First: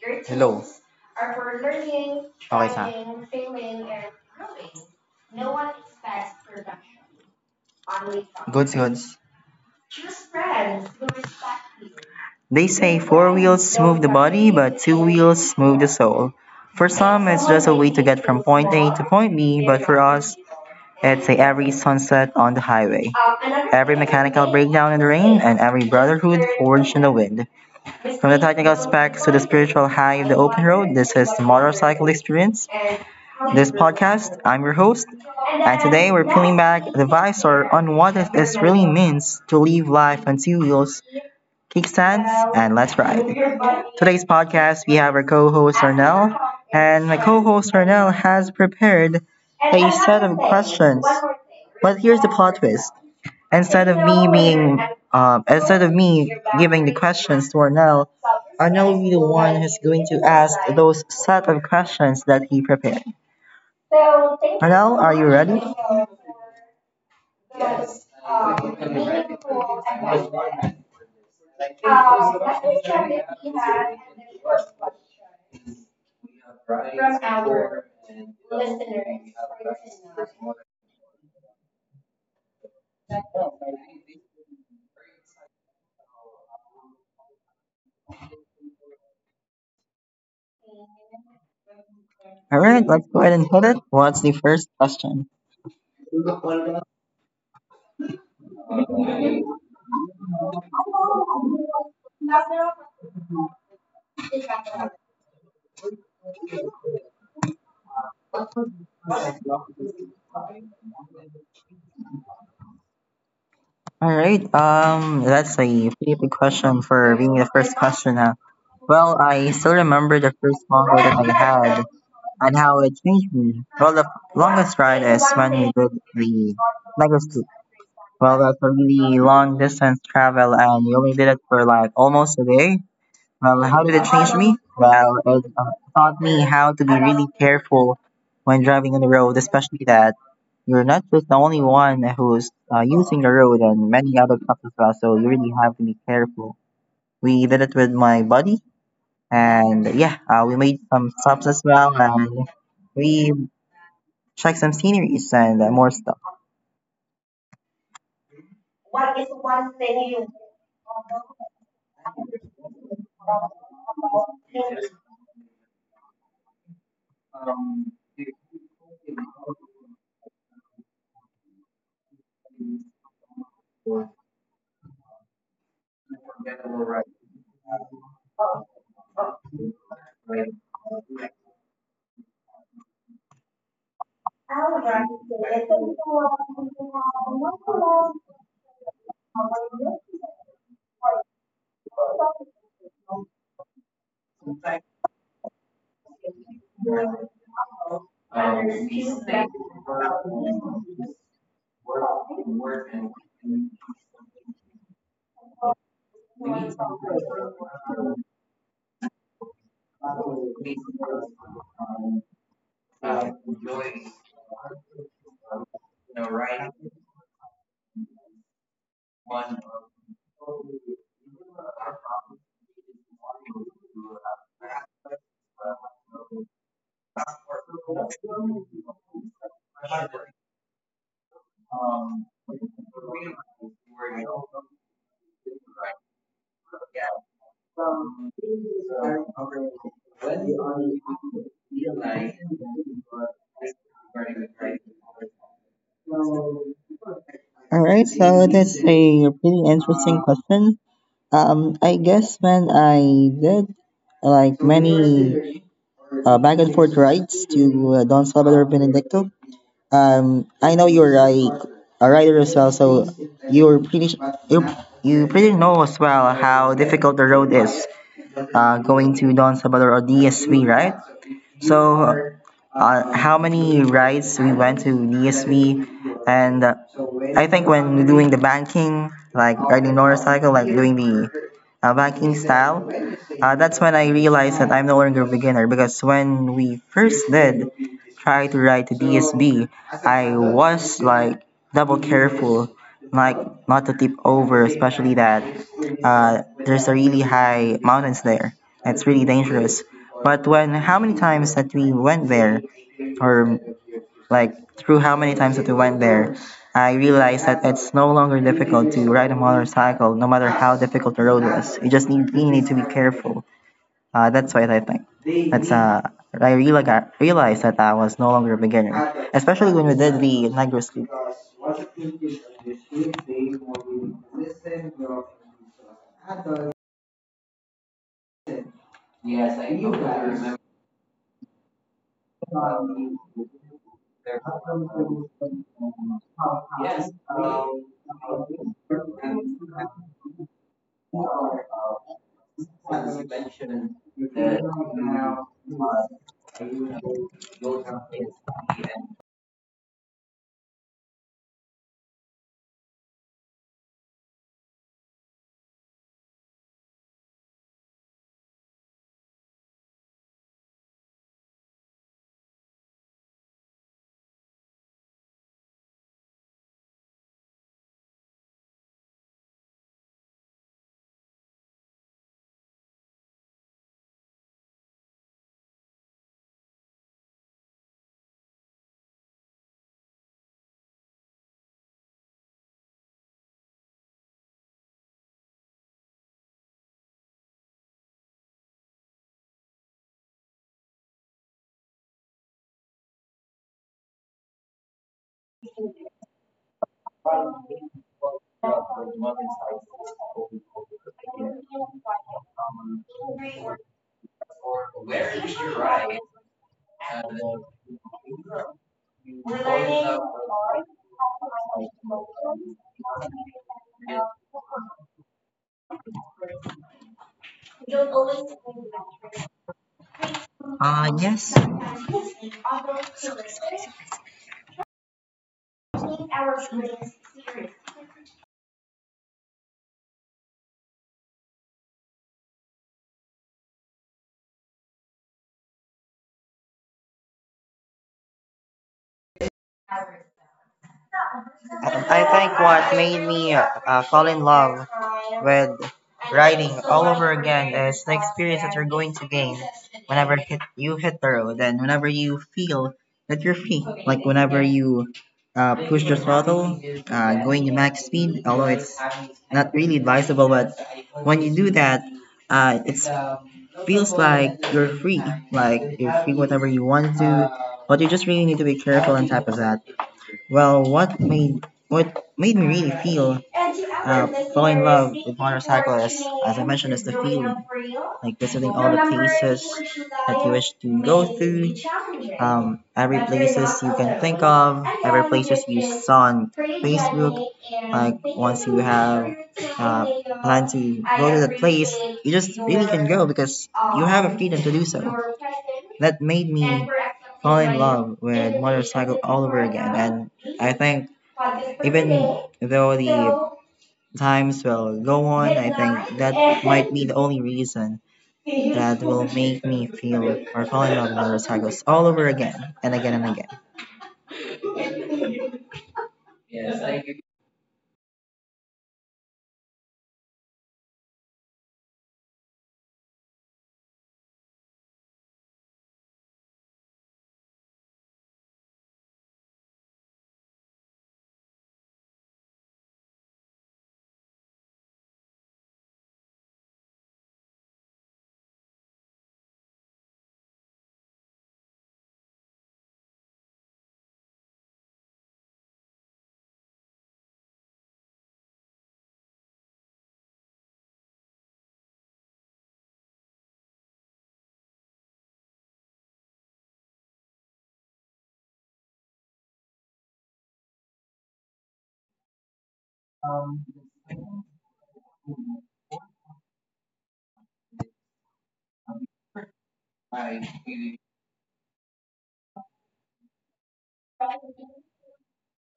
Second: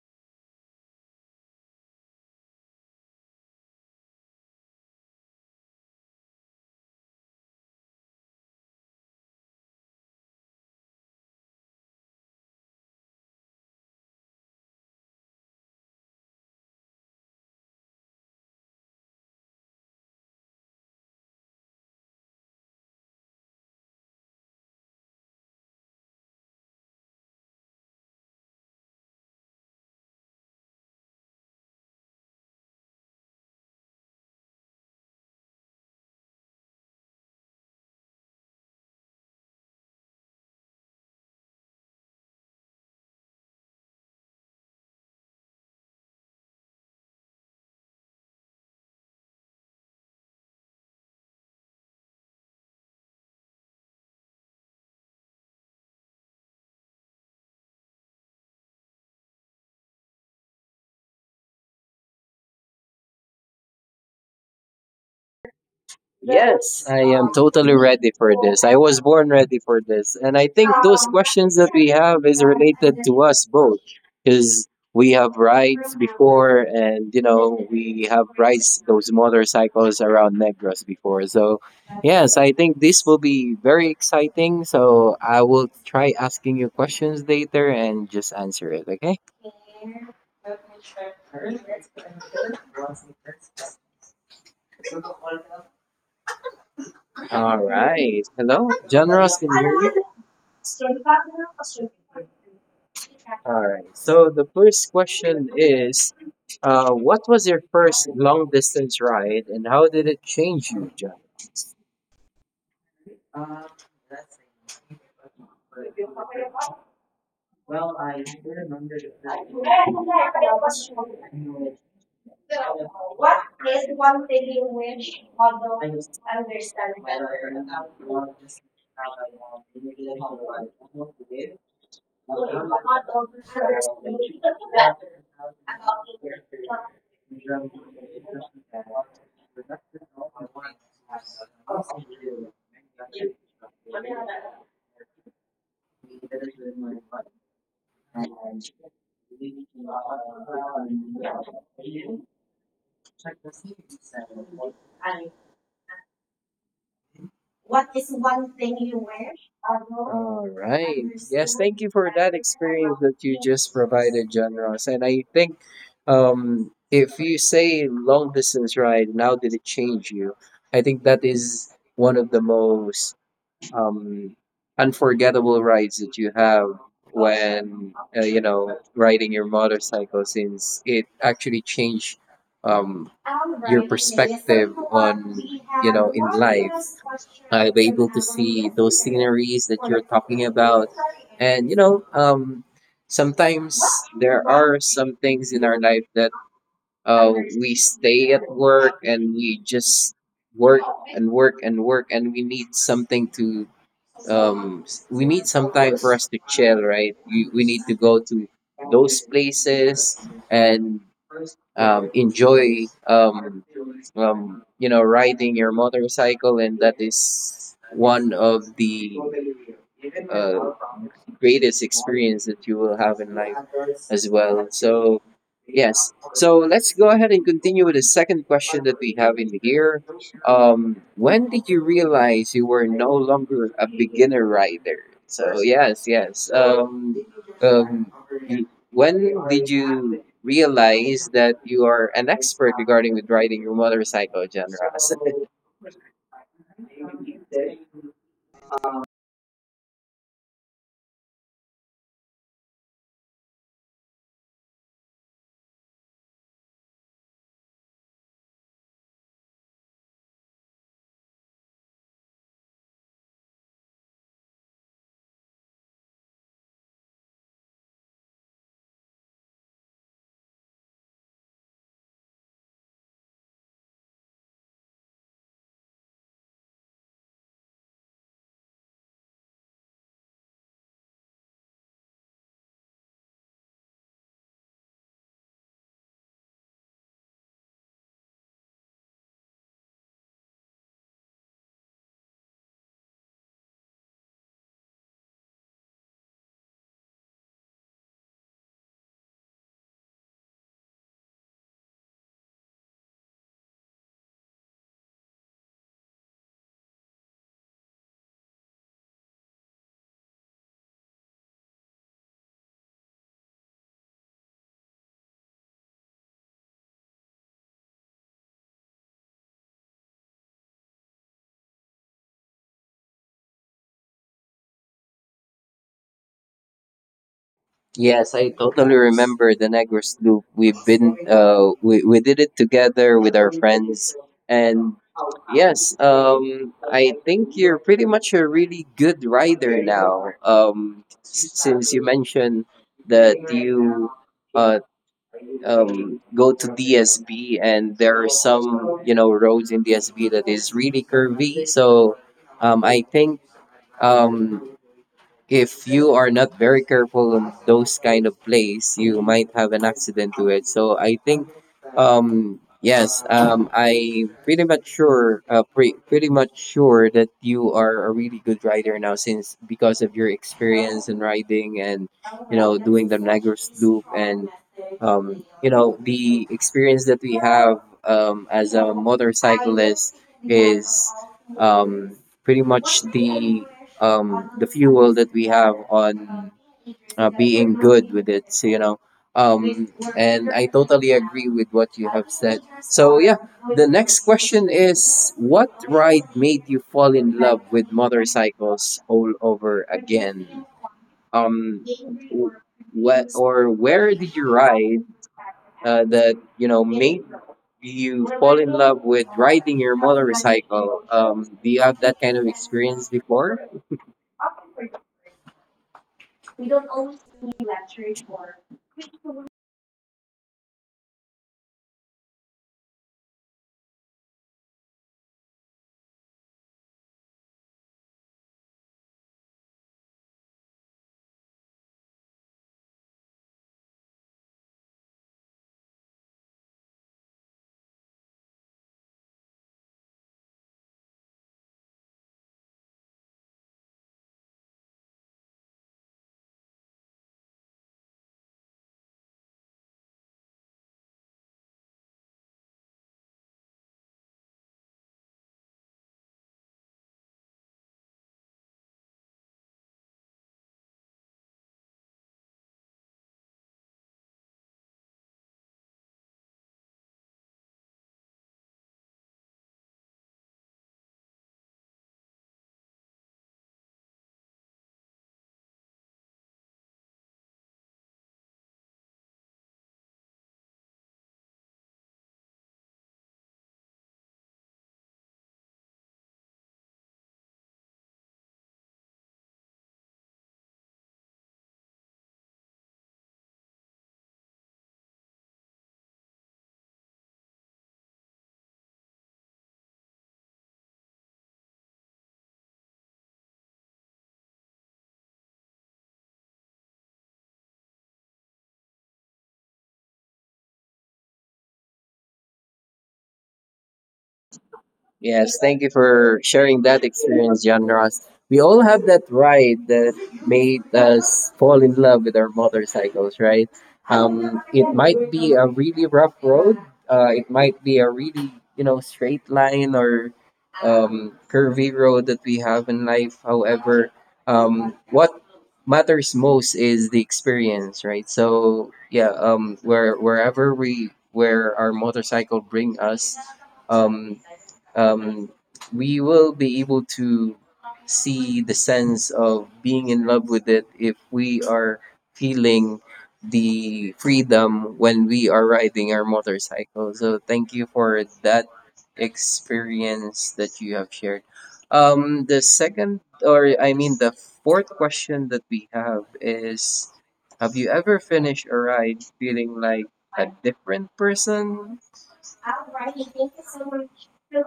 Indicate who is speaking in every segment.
Speaker 1: Your Hello, team's Okay sa, trying, failing, and growing on leap frog. Goods. They say four wheels move the body, but two wheels move the soul. For some, it's just a way to get from point A to point B, but for us, it's a every sunset on the highway. Another every thing mechanical is breakdown in the rain, and every brotherhood forged in the wind. From the technical specs to the spiritual high of the open road, this is the motorcycle experience. This podcast, I'm your host, and today we're peeling back the visor on what this really means to live life on two wheels, kickstands, and let's ride. Today's podcast, we have our co-host Arnell, and my co-host Arnell has prepared a set of questions. But here's the plot twist, instead of me being instead of me giving the questions to Arnell, Arnell will be the one who's going to ask those set of questions that he prepared. Arnell, are you ready?
Speaker 2: Yes, I am totally ready for this. I was born ready for this. And I think those questions that we have is related to us both because we have rides before and, we have rides those motorcycles around Negros before. So, yes, I think this will be very exciting. So, I will try asking you questions later and just answer it, okay?
Speaker 1: All right, let's go ahead and hit it. What's the first question?
Speaker 2: All right. Hello, John Ross, can you hear me? All right. So the first question is, what was your first long distance ride, and how did it change you, John?
Speaker 1: All right, that's a pretty big question for being the first question now. Well, I still remember the first long ride that I had and how it changed me. Well, the longest ride is when we did the mega. Well, that's a really long distance travel, and you only did it for like almost a day. Well, how did it change me? Well, it taught me how to be really careful when driving on the road, especially that you're not just the only one who's using the road, and many other trucks as well. So you really have to be careful. We did it with my buddy, and yeah, we made some stops as well, and we checked some sceneries and more stuff.
Speaker 2: All right. Yes, thank you for that experience that you just provided, John Ross. And I think, if you say long distance ride, and how did it change you? I think that is one of the most um, unforgettable rides that you have when riding your motorcycle, since it actually changed um, your perspective on in life. I'll be able to see those sceneries that you're talking about, and sometimes there are some things in our life that uh, we stay at work, and we just work and work and work, and we need something to— we need some time for us to chill, right? We need to go to those places and enjoy riding your motorcycle. And that is one of the uh, greatest experience that you will have in life as well. So yes, so let's go ahead and continue with the second question that we have in here. When did you realize you were no longer a beginner rider? So yes, yes, um, y- when did you realize that you are an expert regarding with riding your motorcycle, John Ross?
Speaker 1: All right, so that's a pretty interesting question. I guess when I did like many back and forth rides to Don Salvador Benedicto. I know you're like a rider as well, so you're pretty you you pretty know as well how difficult the road is going to Don Salvador or DSV, right? So, how many rides we went to DSV, and I think when doing the banking, like riding motorcycle, like doing the banking style, that's when I realized that I'm no longer a beginner because when we first did try to ride to DSB, I was like double careful, like not to tip over, especially that there's a really high mountains there. It's really dangerous. But when how many times that we went there, or like through how many times that we went there, I realized that it's no longer difficult to ride a motorcycle, no matter how difficult the road was. You need to be careful. That's what I think. That's I reali- realized that I was no longer a beginner especially when we did the night rescue.
Speaker 2: Yes, I totally remember the Negros Loop. We did it together with our friends, and yes, I think you're pretty much a really good rider now. Since you mentioned that you uh, go to DSB, and there are some roads in DSB that is really curvy. So I think, um, if you are not very careful on those kind of place, you might have an accident to it. So I think, yes, I pretty much sure, pretty much sure that you are a really good rider now since, because of your experience in riding and doing the Niagara Loop, and the experience that we have as a motorcyclist is um, pretty much the, the fuel that we have on being good with it. So, and I totally agree with what you have said. So yeah, the next question is, what ride made you fall in love with motorcycles all over again? Um w- what or where did you ride, that made you fall in love with riding your motorcycle? Do you have that kind of experience before?
Speaker 1: Yes, I think what made me fall in love with riding all over again is the experience that you're going to gain whenever you hit the road and whenever you feel that you're free, like whenever you push the throttle, going to max speed, although it's not really advisable, but when you do that, it feels like you're free whatever you want to, but you just really need to be careful on top of that. Well, what made me really feel fall in love with motorcycles, as I mentioned, is the feeling like visiting all the places that you wish to go through, every places you can think of, every places you saw on Facebook. Like once you have uh, planned to go to the place, you just really can go because you have a freedom to do so. That made me fall in love with motorcycle all over again, and I think even though the times will go on, I think that might be the only reason that will make me feel or fall in love with motorcycles all over again and again and again.
Speaker 2: Yes, thank you for sharing that experience, John Ross. We all have that ride that made us fall in love with our motorcycles, right? It might be a really rough road. It might be a really straight line, or curvy road that we have in life. However, what matters most is the experience, right? So yeah, where wherever we where our motorcycle bring us, um, um, we will be able to see the sense of being in love with it if we are feeling the freedom when we are riding our motorcycle. So thank you for that experience that you have shared. The second, or I mean, the fourth question that we have is: have you ever finished a ride feeling like a different person?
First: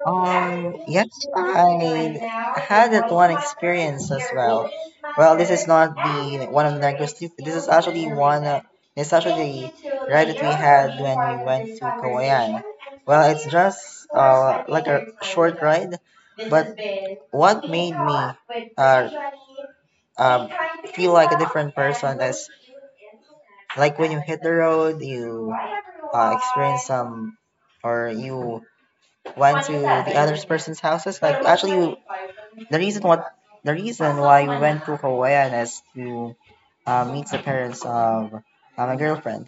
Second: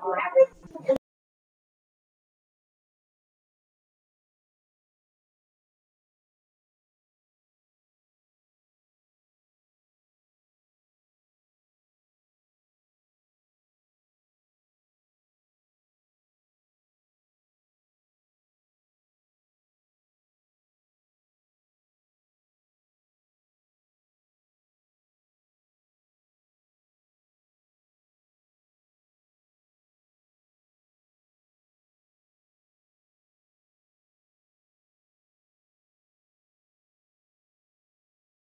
Speaker 1: Yes, I had that one experience as well. Well, this is not the one of the negatives. This is actually one. It's actually the ride that we had when we went to Kawayan. Well, it's just like a short ride, but what made me um, feel like a different person is like when you hit the road, you experience some or you went to the other person's houses. Like actually, the reason what the reason why we went to Hawaiian is to meet the parents of my girlfriend.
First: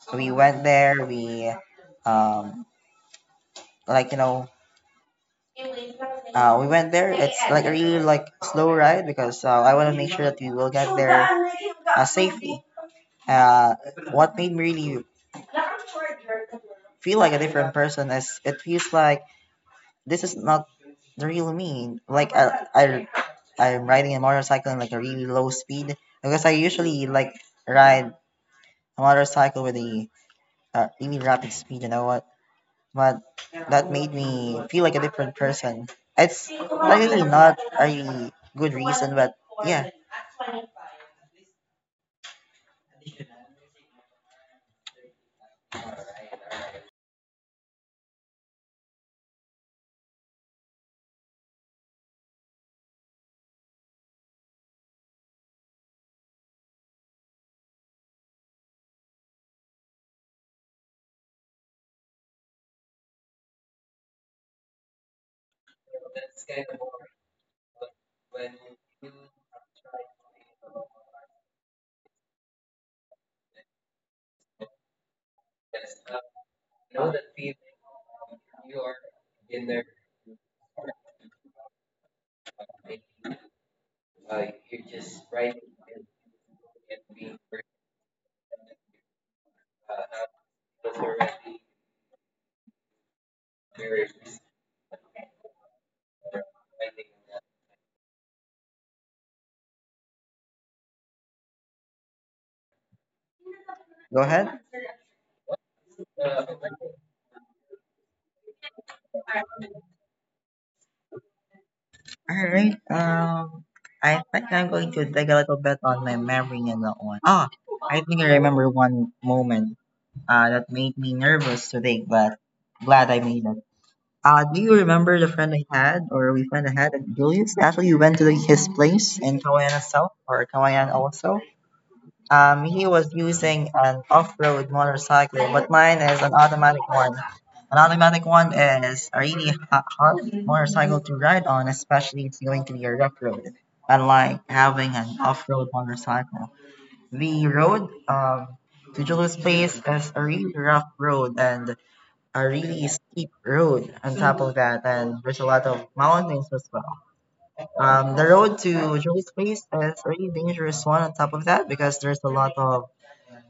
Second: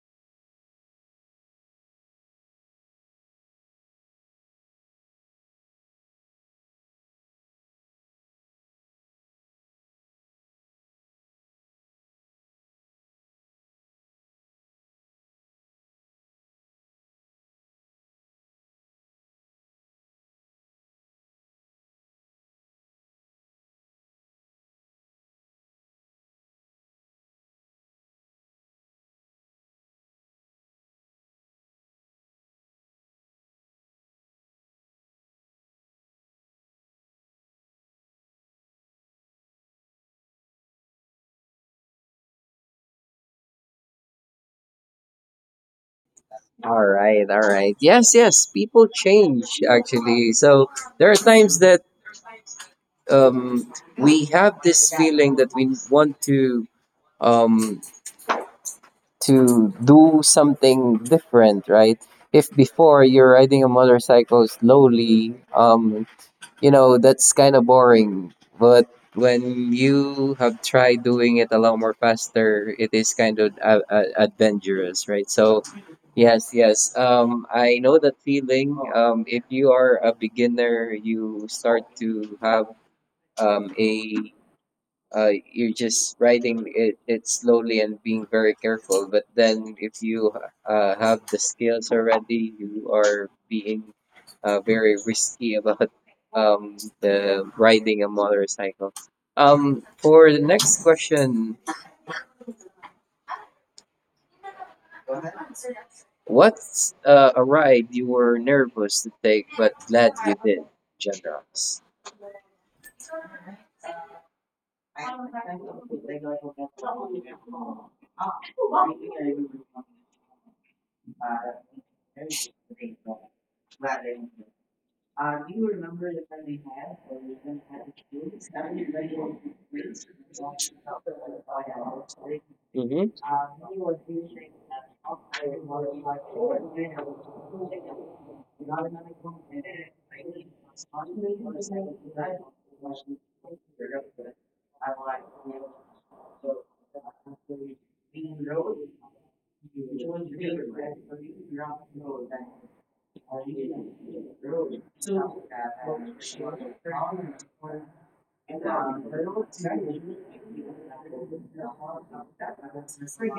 Speaker 1: So, we went there. Um like you know we went there. It's like a really like slow ride because I want to make sure that we will get there safely. Uh, what made me really feel like a different person is it feels like this is not the real me. Like I'm riding a motorcycle in like a really low speed because I usually like ride a motorcycle with a really rapid speed. You know what? But that made me feel like a different person. It's really not a really good reason, but yeah.
Speaker 2: All right, all right. Yes, yes, people change actually. So there are times that, um, we have this feeling that we want um, to do something different, right? If before you're riding a motorcycle slowly, that's kind of boring. But when you have tried doing it a lot more faster, it is kind of adventurous, right? So yes, yes, I know that feeling. If you are a beginner, you start to have, a you're just riding it slowly and being very careful. But then, if you have the skills already, you are being very risky about the riding a motorcycle. For the next question,
Speaker 1: Go ahead.
Speaker 2: what's a ride you were nervous to take but glad you did, Generals?
Speaker 1: All right. I think I'm going to dig a little bit on my memory on that one. Ah, I think I remember one moment that made me nervous today, but glad I made it. Do you remember the friend I had, or we friend I had at Julius? Actually, we went to the, his place in Kawayan South, or Kawayan also. He was using an off-road motorcycle, but mine is an automatic one. An automatic one is a really hard motorcycle to ride on, especially if it's going to be a rough road, unlike having an off-road motorcycle. The road to Julo's place is a really rough road and a really steep road on top of that, and there's a lot of mountains as well. The road to Julo's place is a really dangerous one on top of that because there's a lot of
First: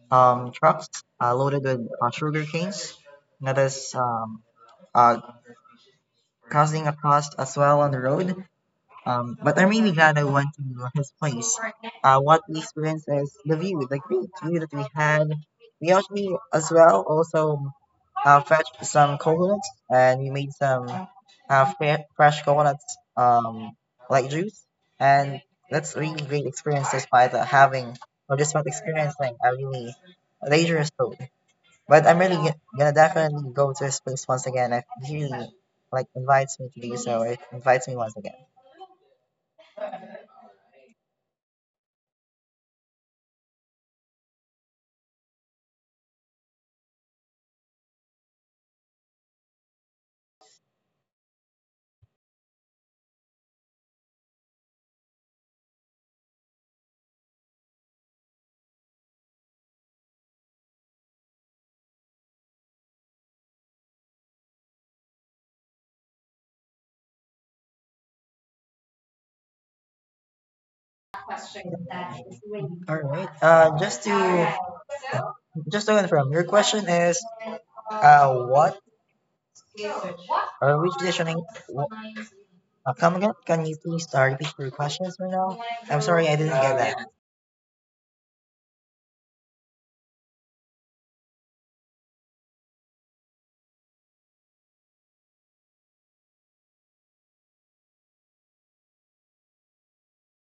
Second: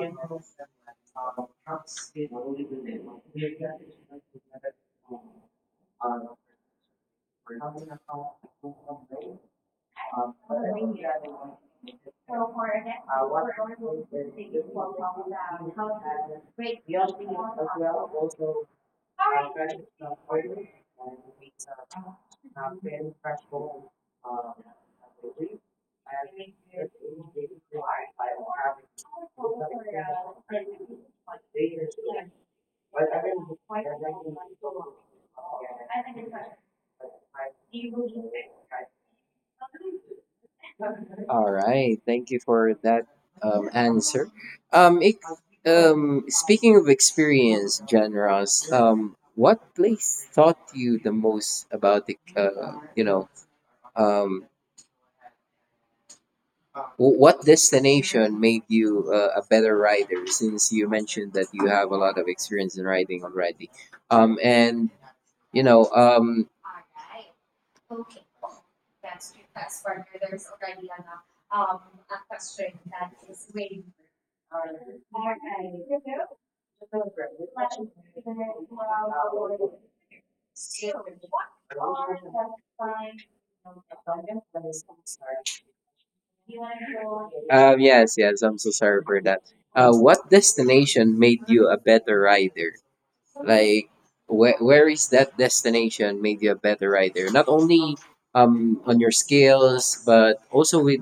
Speaker 1: trucks loaded with sugar canes that is uh, causing a cost as well on the road. But I'm really glad I went to his place. What we experienced is the view, the great view that we had. We actually, as well, also fetched some coconuts and we made some fresh coconuts, like juice. And that's really great experience despite having or despite experiencing a really dangerous road. But I'm really gonna definitely go to his place once again if he like invites me to do so, or if invites me once again.
Speaker 2: All right. Thank you for that answer. Um, it, speaking of experience, genres, what place taught you the most about the, you know, um, w- what destination made you a better rider, since you mentioned that you have a lot of experience in riding already? And, you know, um,
Speaker 1: All right. Just to confirm, your question is, what or which decisioning? wh- Come again? Can you please repeat your questions right now? I'm sorry, I didn't get that.
Speaker 2: yes, yes, I'm so sorry for that. What destination made you a better rider? Like, where is that destination made you a better rider? Not only on your skills, but also with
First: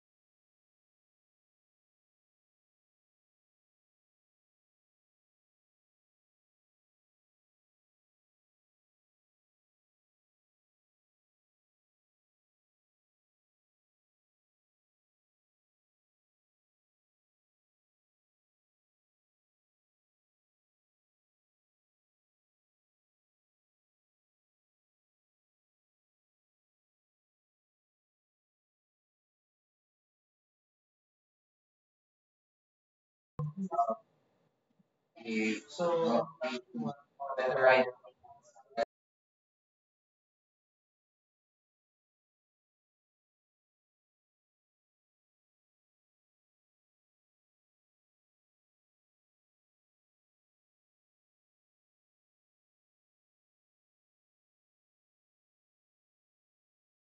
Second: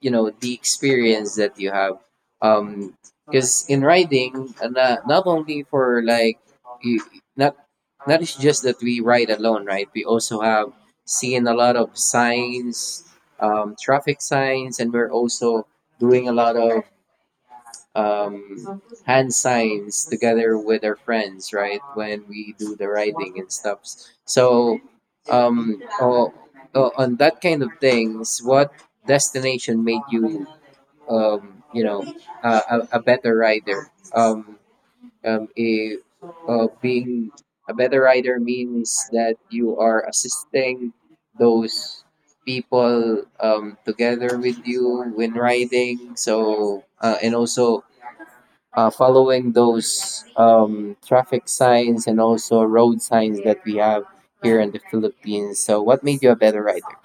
Speaker 2: the experience that you have. Um, because in riding, not, not only for like, you, not not it's just that we ride alone, right? We also have seen a lot of signs, traffic signs, and we're also doing a lot of hand signs together with our friends, right? When we do the riding and stuff. So, um, oh, oh, on that kind of things, what destination made you, um, you know, a better rider? Um, um, a, being a better rider means that you are assisting those people, together with you when riding. So, and also following those traffic signs and also road signs that we have here in the Philippines. So, what made you a better rider?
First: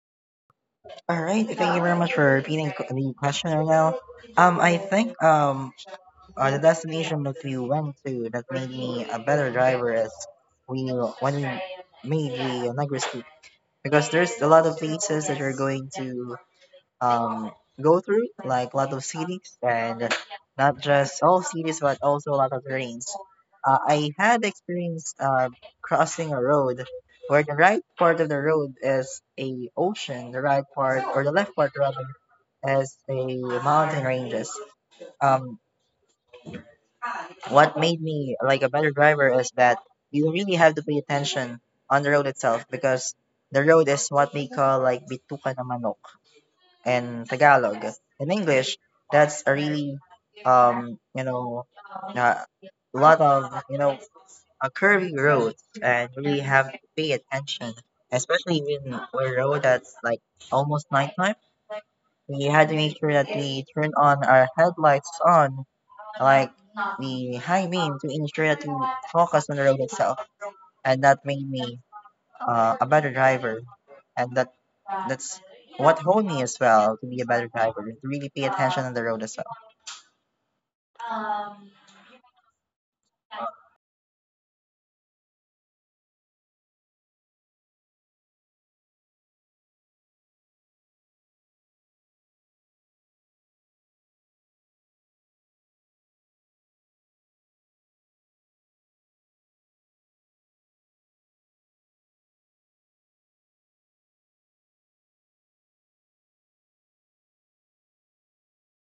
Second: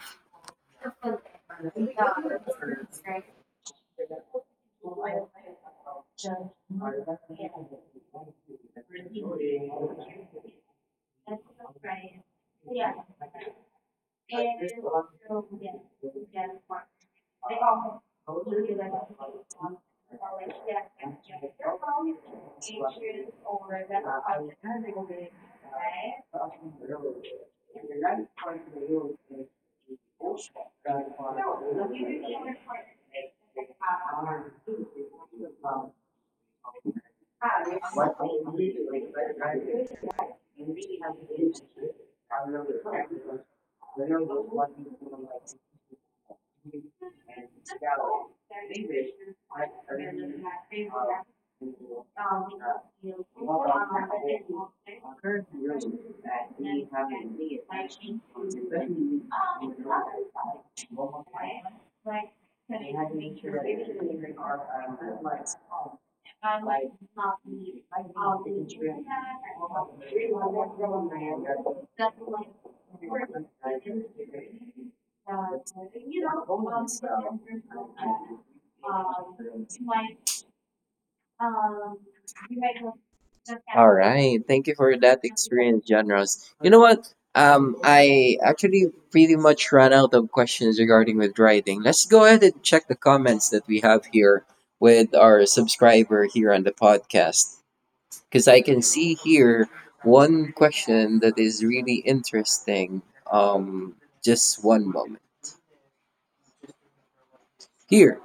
Speaker 1: All right. Thank you very much for repeating the question right now. I think The destination that we went to that made me a better driver is we when we made the Negros Loop because there's a lot of places that you're going to um go through like a lot of cities and not just all cities, but also a lot of terrains. I had experience crossing a road where the right part of the road is a ocean, the right part or the left part rather is a mountain ranges. Um, what made me like a better driver is that you really have to pay attention on the road itself because the road is what we call like bituka na manok in Tagalog. In English, that's a really um you know uh, a lot of a curvy road and really have to pay attention, especially when we're road that's like almost nighttime. We had to make sure that we turn on our headlights on, like the high beam, to ensure that we focus on the road itself, and that made me a better driver, and that's what honed me as well to be a better driver, to really pay attention on the road as well.
Speaker 2: All right. Thank you for that experience, John Ross. You know what? I actually pretty much ran out of questions regarding with riding. Let's go ahead and check the comments that we have here with our subscriber here on the podcast. Because I can see here one question that is really interesting. Um, just one moment. Here,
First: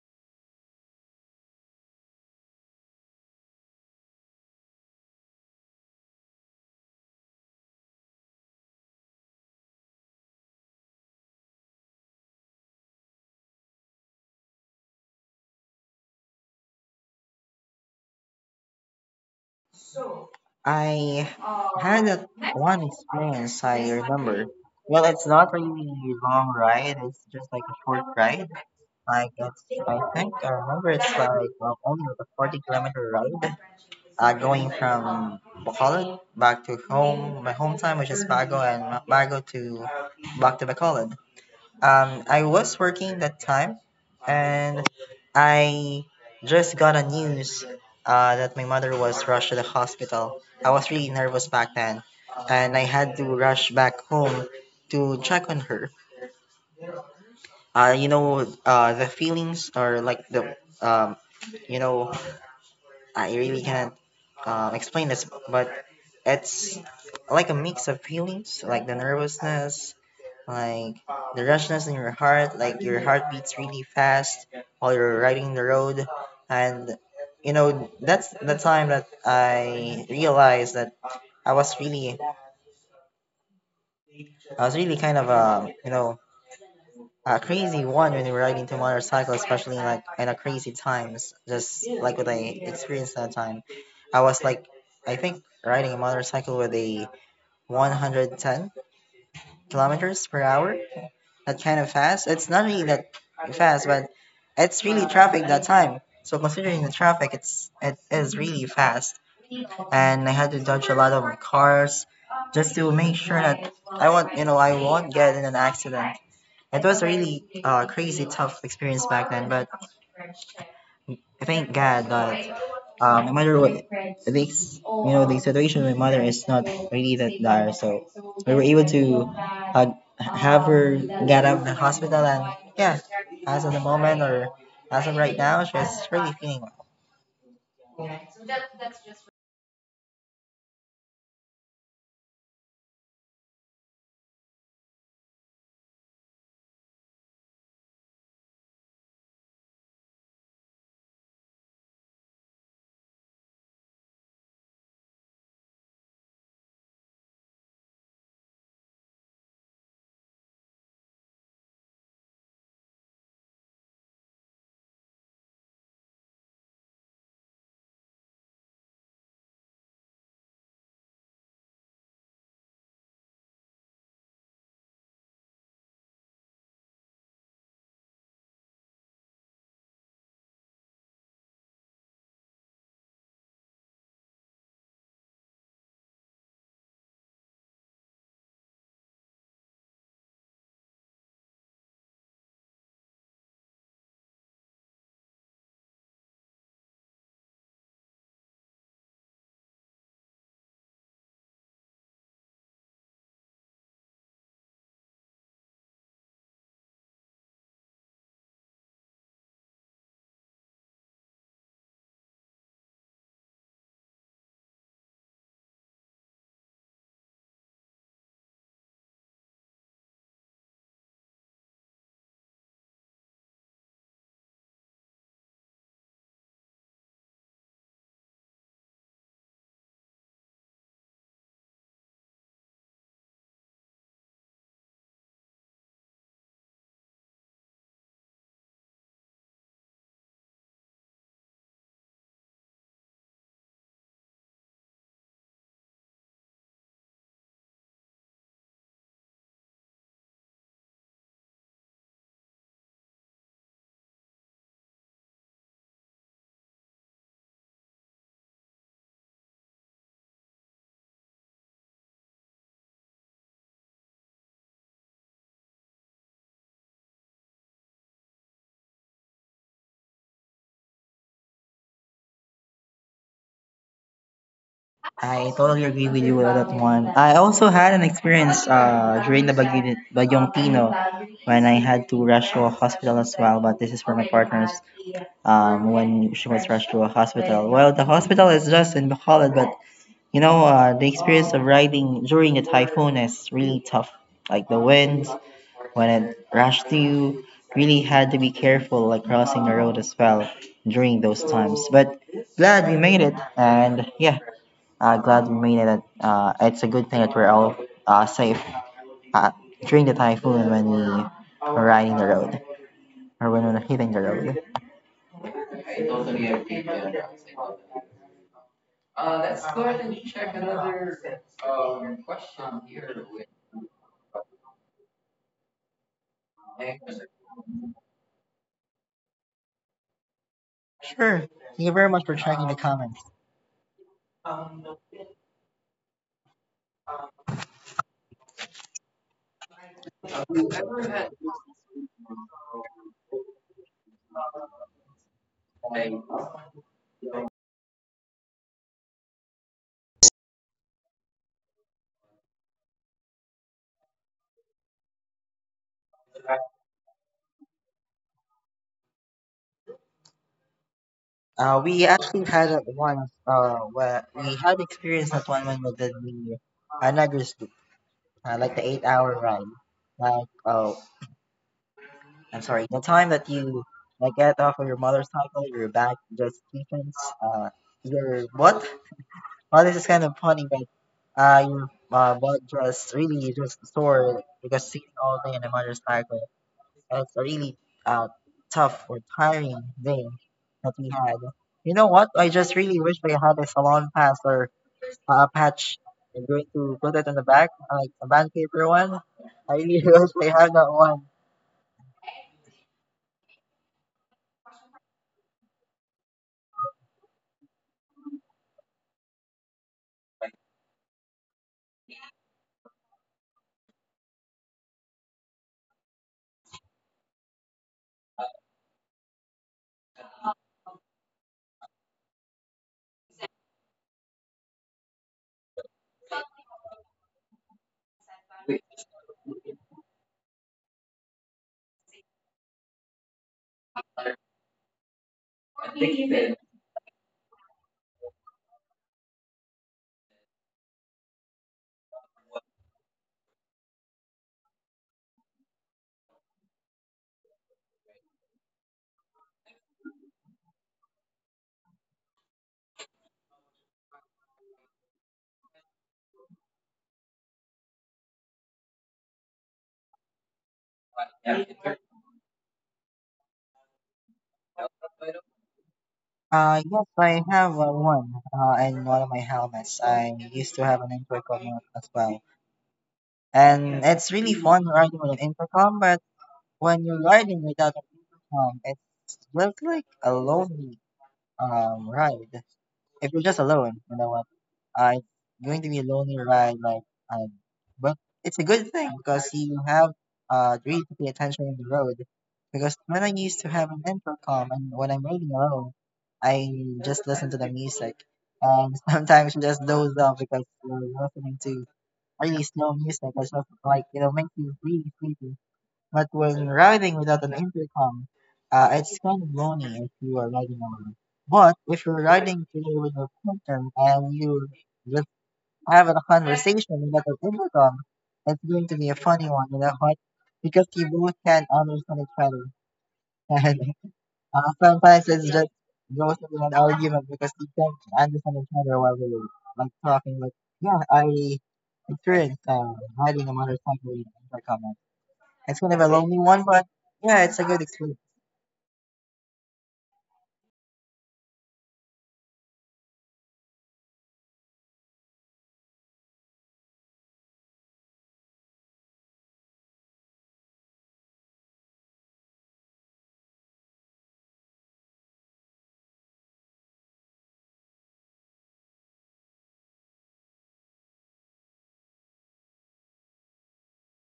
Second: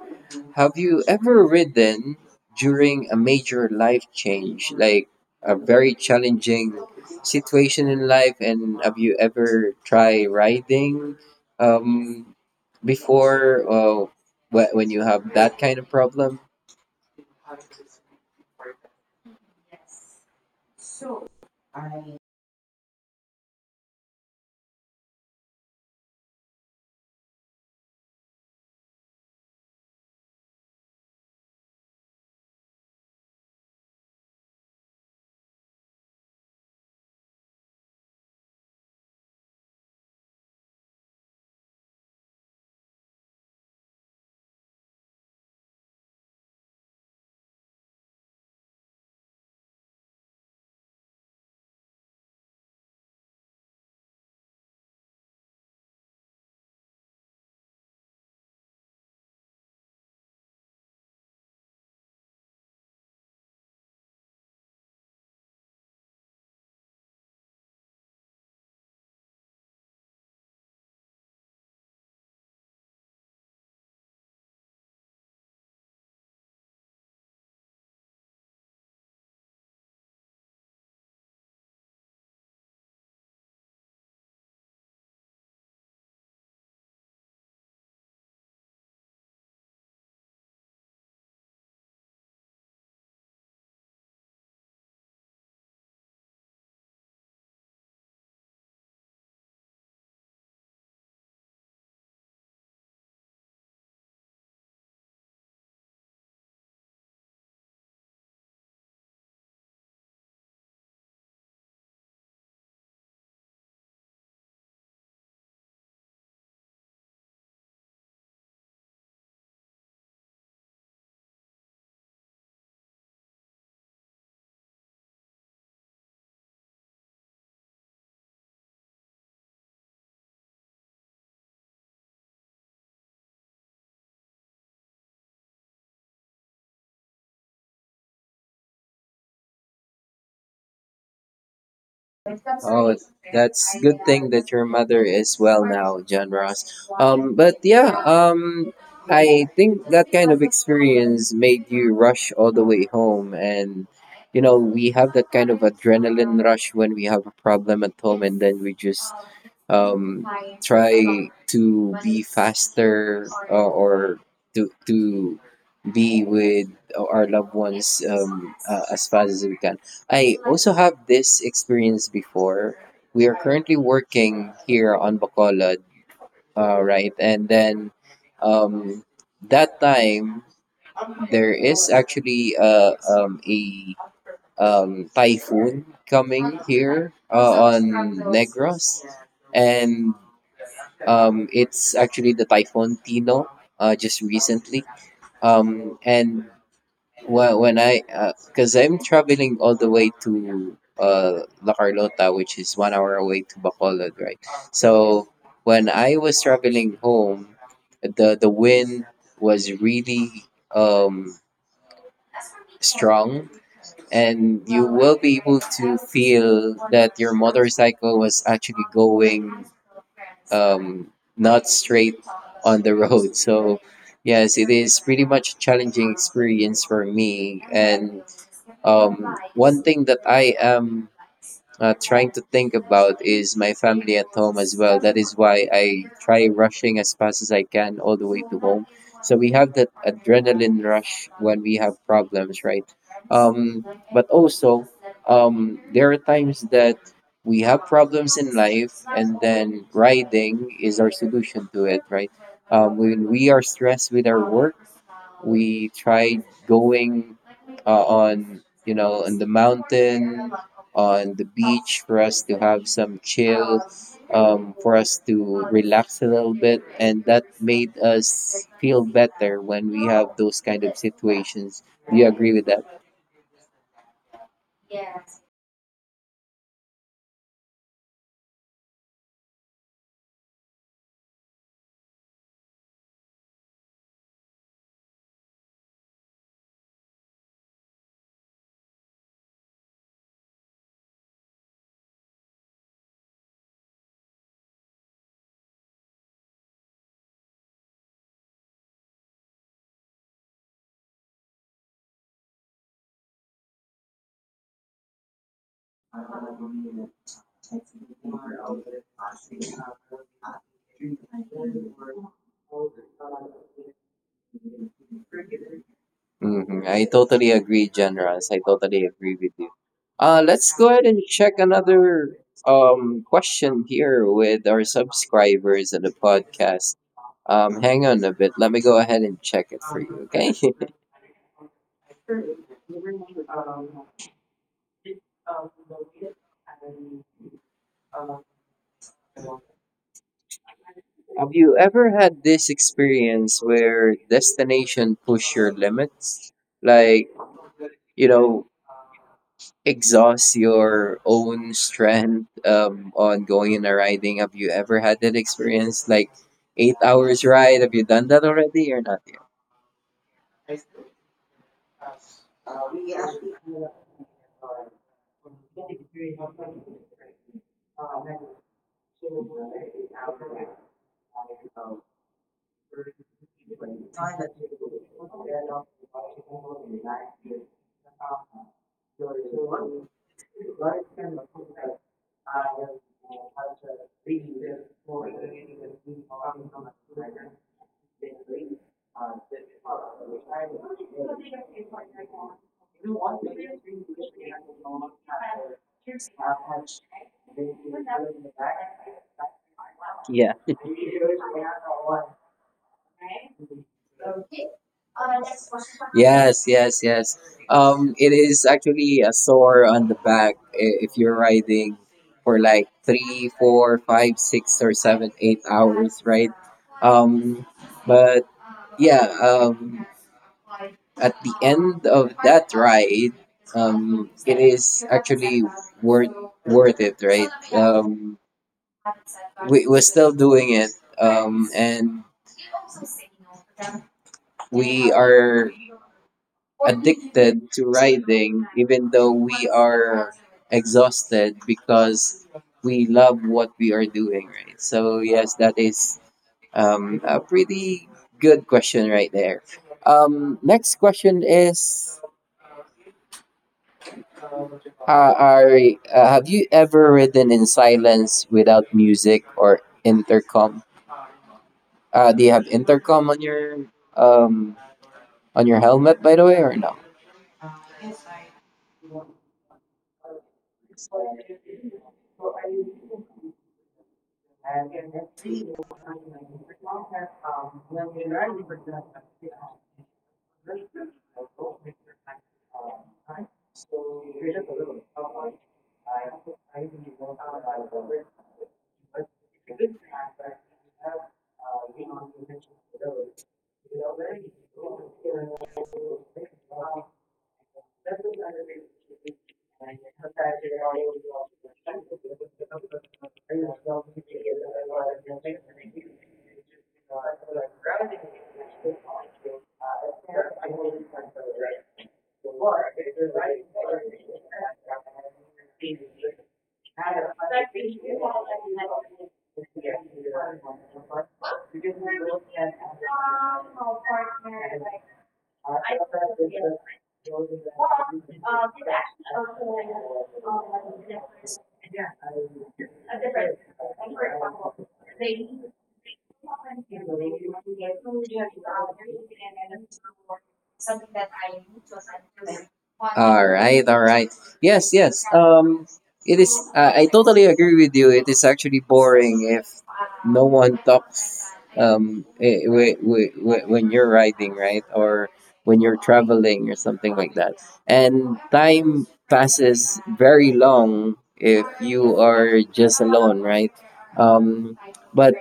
Speaker 2: have you ever ridden during a major life change, like a very challenging situation in life? And have you ever tried riding um, before uh, when you have that kind of problem?
Speaker 1: I had one experience I remember. Well, it's not really a long ride. It's just like a short ride. Like I think I remember it's like well, only like a 40-kilometer ride. Going from Bacolod back to home, my hometown, which is Bago, and Bago to back to Bacolod. I was working that time, and I just got a news that my mother was rushed to the hospital. I was really nervous back then, and I had to rush back home to check on her. The feelings are like you know, I really can't explain this, but it's like a mix of feelings, like the nervousness, like the rushness in your heart, like your heart beats really fast while you're riding the road, and you know that's the time that I realized that I was really, I was really kind of a a crazy one when we were riding to motorcycle, especially like in a crazy times, just like what I experienced that time. I was like, I think riding a motorcycle with a 110 kilometers per hour. That kind of fast. It's not really that fast, but it's really traffic that time. So considering the traffic, it is really fast, and I had to dodge a lot of cars just to make sure that I won't get in an accident. It was a really crazy tough experience back then, but I thank God that no matter what this the situation with my mother is not really that dire. So we were able to uh, have her get out of the hospital, and yeah, as of the moment or as of right now, she's really feeling
Speaker 2: Oh, that's good thing that your mother is well now, John Ross. But yeah, I think that kind of experience made you rush all the way home, and we have that kind of adrenaline rush when we have a problem at home, and then we just um try to be faster, or to be with our loved ones, as fast as we can. I also have this experience before. We are currently working here on Bacolod, right? And then, um, that time there is actually a typhoon coming here, on Negros, and, it's actually the Typhoon Tino just recently. And, well, because I'm traveling all the way to La Carlota, which is 1 hour away to Bacolod, right? So when I was traveling home, the wind was really um strong, and you will be able to feel that your motorcycle was actually going um, not straight on the road. So, yes, it is pretty much a challenging experience for me. And one thing that I am trying to think about is my family at home as well. That is why I try rushing as fast as I can all the way to home. So we have that adrenaline rush when we have problems, right? Um, but also, there are times that we have problems in life, and then riding is our solution to it, right? When we are stressed with our work, we try going on on the mountain, on the beach for us to have some chill, for us to relax a little bit. And that made us feel better when we have those kind of situations. Do you agree with that?
Speaker 1: I totally agree with you on that one. I also had an experience during the Baguio, Bagyong Tino when I had to rush to a hospital as well, but this is for my partner's when she was rushed to a hospital. Well, the hospital is just in Bacolod, but the experience of riding during a typhoon is really tough. Like the wind, when it rushed to you, really had to be careful like crossing the road as well during those times. But glad we made it, and yeah, glad we made it. It's a good thing that we're all safe uh, during the typhoon when we were riding the road or when we were
Speaker 2: I
Speaker 1: hitting the
Speaker 2: totally
Speaker 1: road.
Speaker 2: agree, Generous. I totally agree with you. Let's go ahead and check another question here with our subscribers and the podcast. Hang on a bit. Let me go ahead and check it for you, okay?
Speaker 1: Sure. Thank you very much for checking the comments.
Speaker 2: Have you ever had this experience where destination push your limits? Like, you know, exhaust your own strength on going and a riding. Have you ever had that experience? Like 8 hours ride? Have you done that already or not yet?
Speaker 1: We actually had that once. Where we had experienced that one when we did the another sleep, like the eight-hour ride. Like, oh, I'm sorry. The time that you like get off of your motorcycle, your back just stiffens. Uh, your what? Well, this is kind of funny, but your butt just really just sore because sitting all day on a motorcycle. And it's a really uh, tough or tiring day that we had. You know what? I just really wish I had a salon pass or a patch. I'm going to put it on the back, like a band
Speaker 2: Yeah.
Speaker 1: paper one. I really wish I had that one.
Speaker 2: Yes, yes, yes. It is actually a sore on the back, if you're riding for like three, four, five, six, or seven, 8 hours, right? Um, but yeah, um, at the end of that ride, it is actually worth worth it, right? We're still doing it, and we are addicted to riding, even though we are exhausted because we love what we are doing, right? So, yes, that is a pretty good question right there. Next question is uh, are, have you ever ridden in silence without music or intercom? Do you have intercom um, on your helmet, by the way, or no?
Speaker 1: Yes, I have one in one of my helmets. I used to have an Intricom as well. And it's really fun riding with an intercom, but when you're riding without an intercom, it's just like a lonely ride. If you're just alone, you know what? It's going to be a lonely ride, like um, but it's a good thing because you have really to pay attention on the road. Because when I used to have an intercom and when I'm riding alone, I just listen to the music. And sometimes you just doze off because you're listening to really slow music or something like it'll make you really sleepy. But when riding without an intercom, it's kind of lonely if you are riding alone. But if you're riding together with a partner and you just have a conversation without an intercom, it's going to be a funny one, you know what? Because you both can understand each other. And sometimes it's just goes into an argument because you can't understand each other while we're like talking. Like, yeah, I experienced riding a motorcycle in Intercom. It's kind of a lonely one, but yeah, it's a good experience.
Speaker 2: All right, all right. Yes, yes. It is. I totally agree with you. It is actually boring if no one talks. When you're riding, right, or when you're traveling or something like that, and time passes very long if you are just alone, right? Um, but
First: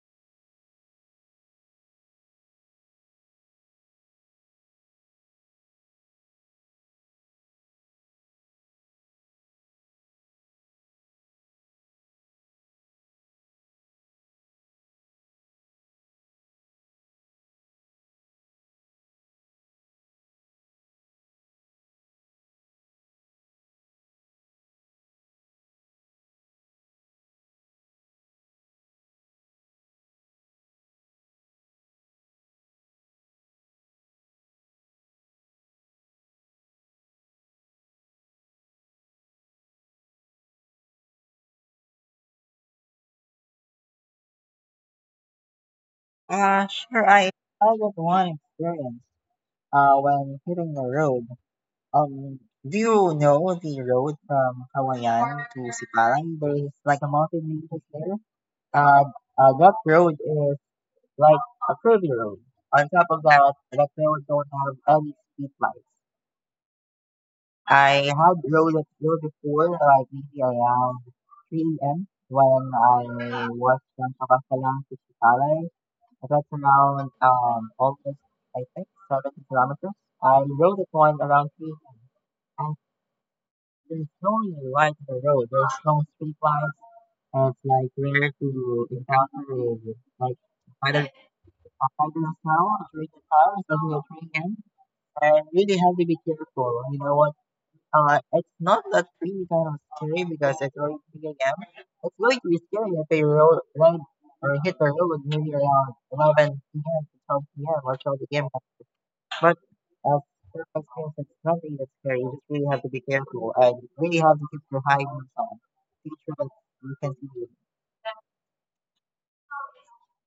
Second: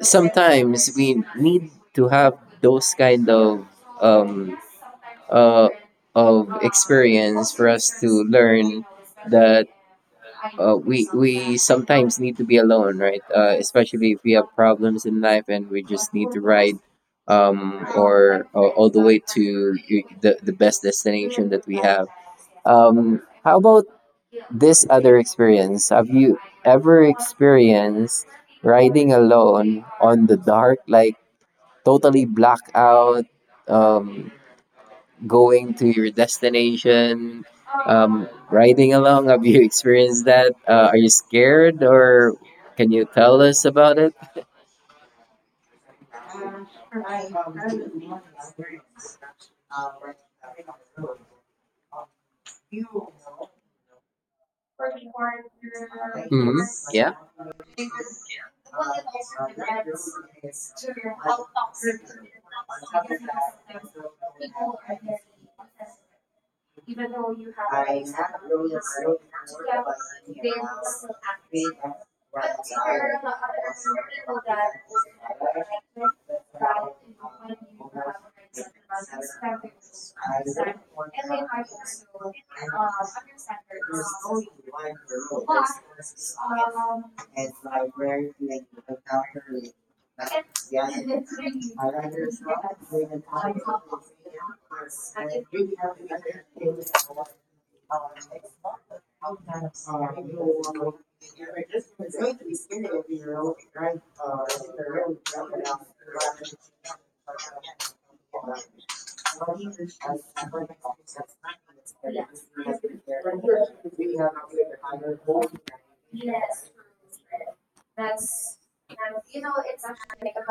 Speaker 2: sometimes we need to have those kind um, uh, of experience for us to learn that we sometimes need to be alone, right? Especially if we have problems in life and we just need to ride, or all the way to the best destination that we have. How about this other experience? Have you ever experienced riding alone on the dark, like totally black out? Um, going to your destination, riding along? Have you experienced that? Are you scared or can you tell us about it?
Speaker 1: Sure, I got one experience. When hitting the road. Um, do you know the road from Kawayan to Sipalang?
Speaker 2: Hmm.
Speaker 1: There's like
Speaker 2: Yeah.
Speaker 1: a mountain range there. Uh, that road is like a curvy road. On top of that, the trails don't have any street lights. I had rode it road before, like maybe around 3 a.m. when I was from Pakasalan to Sitare. That's around almost, I think, 70 kilometers. I rode it one around 3 a.m. And there's no really light on the road. There's no street lights. And it's like rare to encounter a, like other I do as well. I read the times of the opinion and really have to be careful. You know what? It's not that really kind of scary because it's only 3 a.m. It's going to be scary if they ride or hit the road maybe around 11 p.m. to 12 p.m. or 12 p.m. But uh, for my experience, it's not really that scary. You just really have to be careful and really have to keep your high on. Yourself. Make sure that you can see it.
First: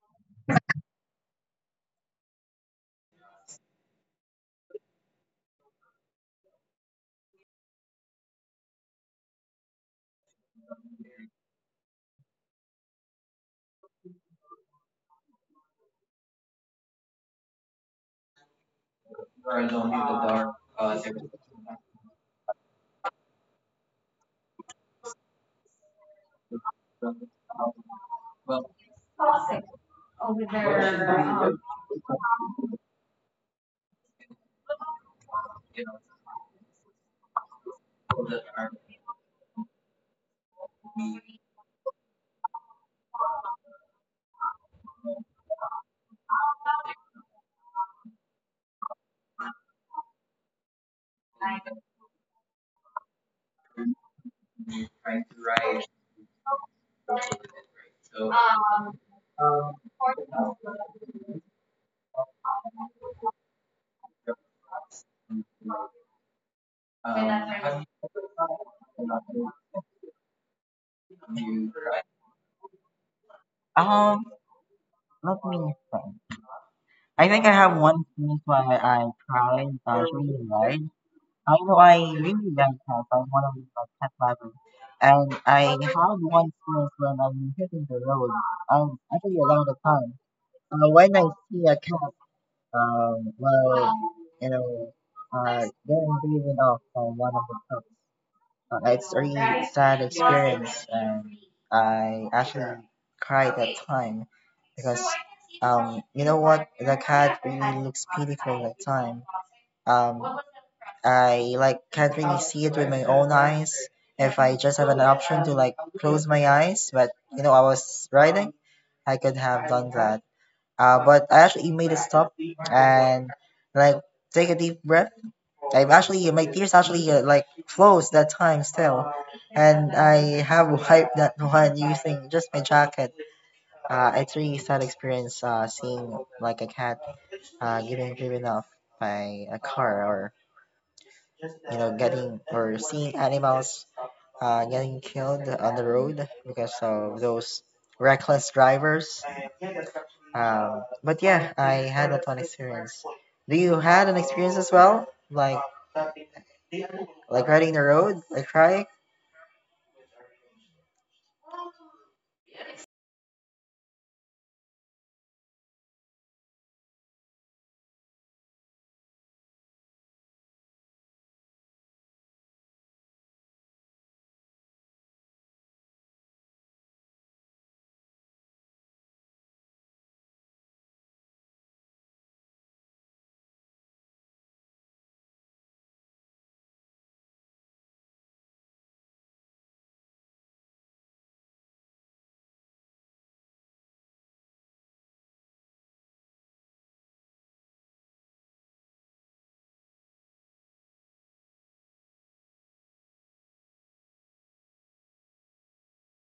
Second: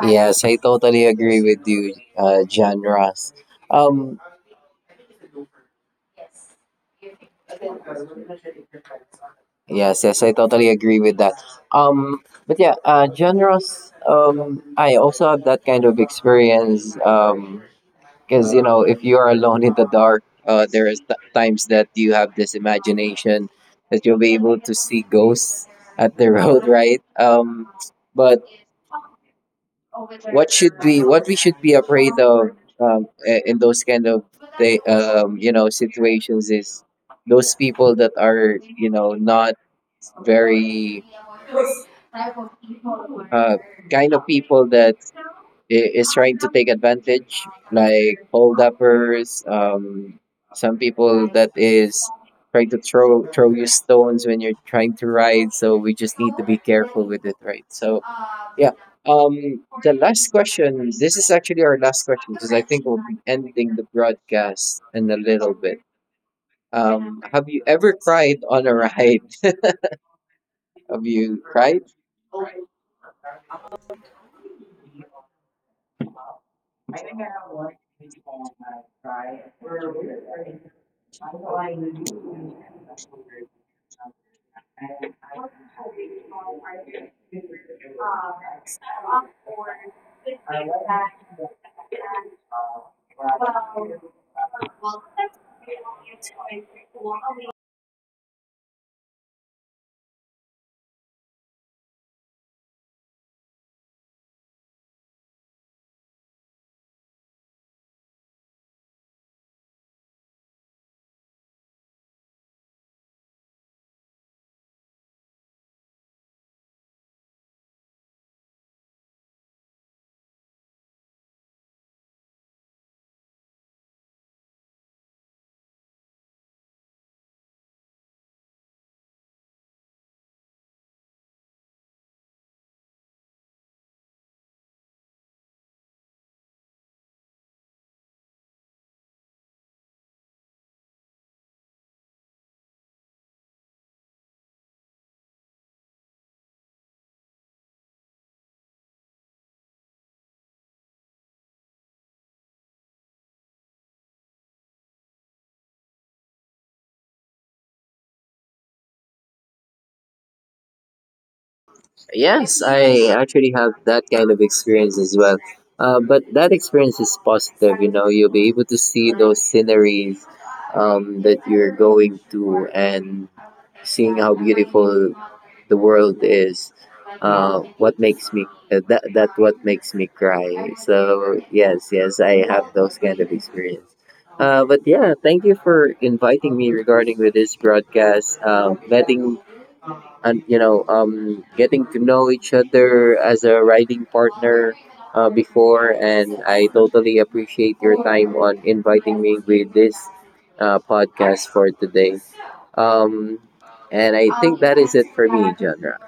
Speaker 2: Yes, I totally agree with you, John Ross. Um, yes, yes, I totally agree with that. Um, but yeah, John Ross, I also have that kind of experience. Because you know, if you are alone in the dark, there is times that you have this imagination that you'll be able to see ghosts at the road, right? But what should be, what we should be afraid of, in those kind of, you know, situations is those people that are, you know, not very uh, kind of people that is trying to take advantage, like hold uppers, some people that is trying to throw you stones when you're trying to ride. So we just need to be careful with it, right? So yeah. The last question. This is actually our last question because I think we'll be ending the broadcast in a little bit. Have you ever cried on a ride? Have you cried?
Speaker 1: Um, let me think. I think I have one place where I cried, I was really lied. I know I really like cats. I'm one of these like, cat lovers. And I had one place when I'm hitting the road. I'm actually alone the time. When I see a cat, well, you know, uh, getting driven off by one of the cats. It's a really sad experience, and I actually cried that time because, you know what? The cat really looks pitiful that time. Um, I like can't really see it with my own eyes. If I just have an option to like close my eyes, but you know, I was riding, I could have done that. But I actually made it stop and like take a deep breath. I actually my tears actually like flows that time still, and I have wiped that one using just my jacket. It's really sad experience seeing like a cat getting driven off by a car or you know getting or seeing animals getting killed on the road because of those reckless drivers, but yeah, I had that one experience. Do you had an experience as well, like riding the road like cry
Speaker 2: Yes, I actually have that kind of experience as well. But that experience is positive, you know, you'll be able to see those sceneries, that you're going to, and seeing how beautiful the world is. What makes me, that that what makes me cry. So yes, yes, I have those kind of experience. But yeah, thank you for inviting me regarding with this broadcast. Letting and, you know, getting to know each other as a riding partner before, and I totally appreciate your time on inviting me with this podcast for today, um, and I think that is it for me, genre.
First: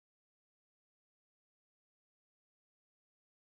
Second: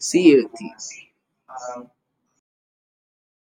Speaker 2: See you, team.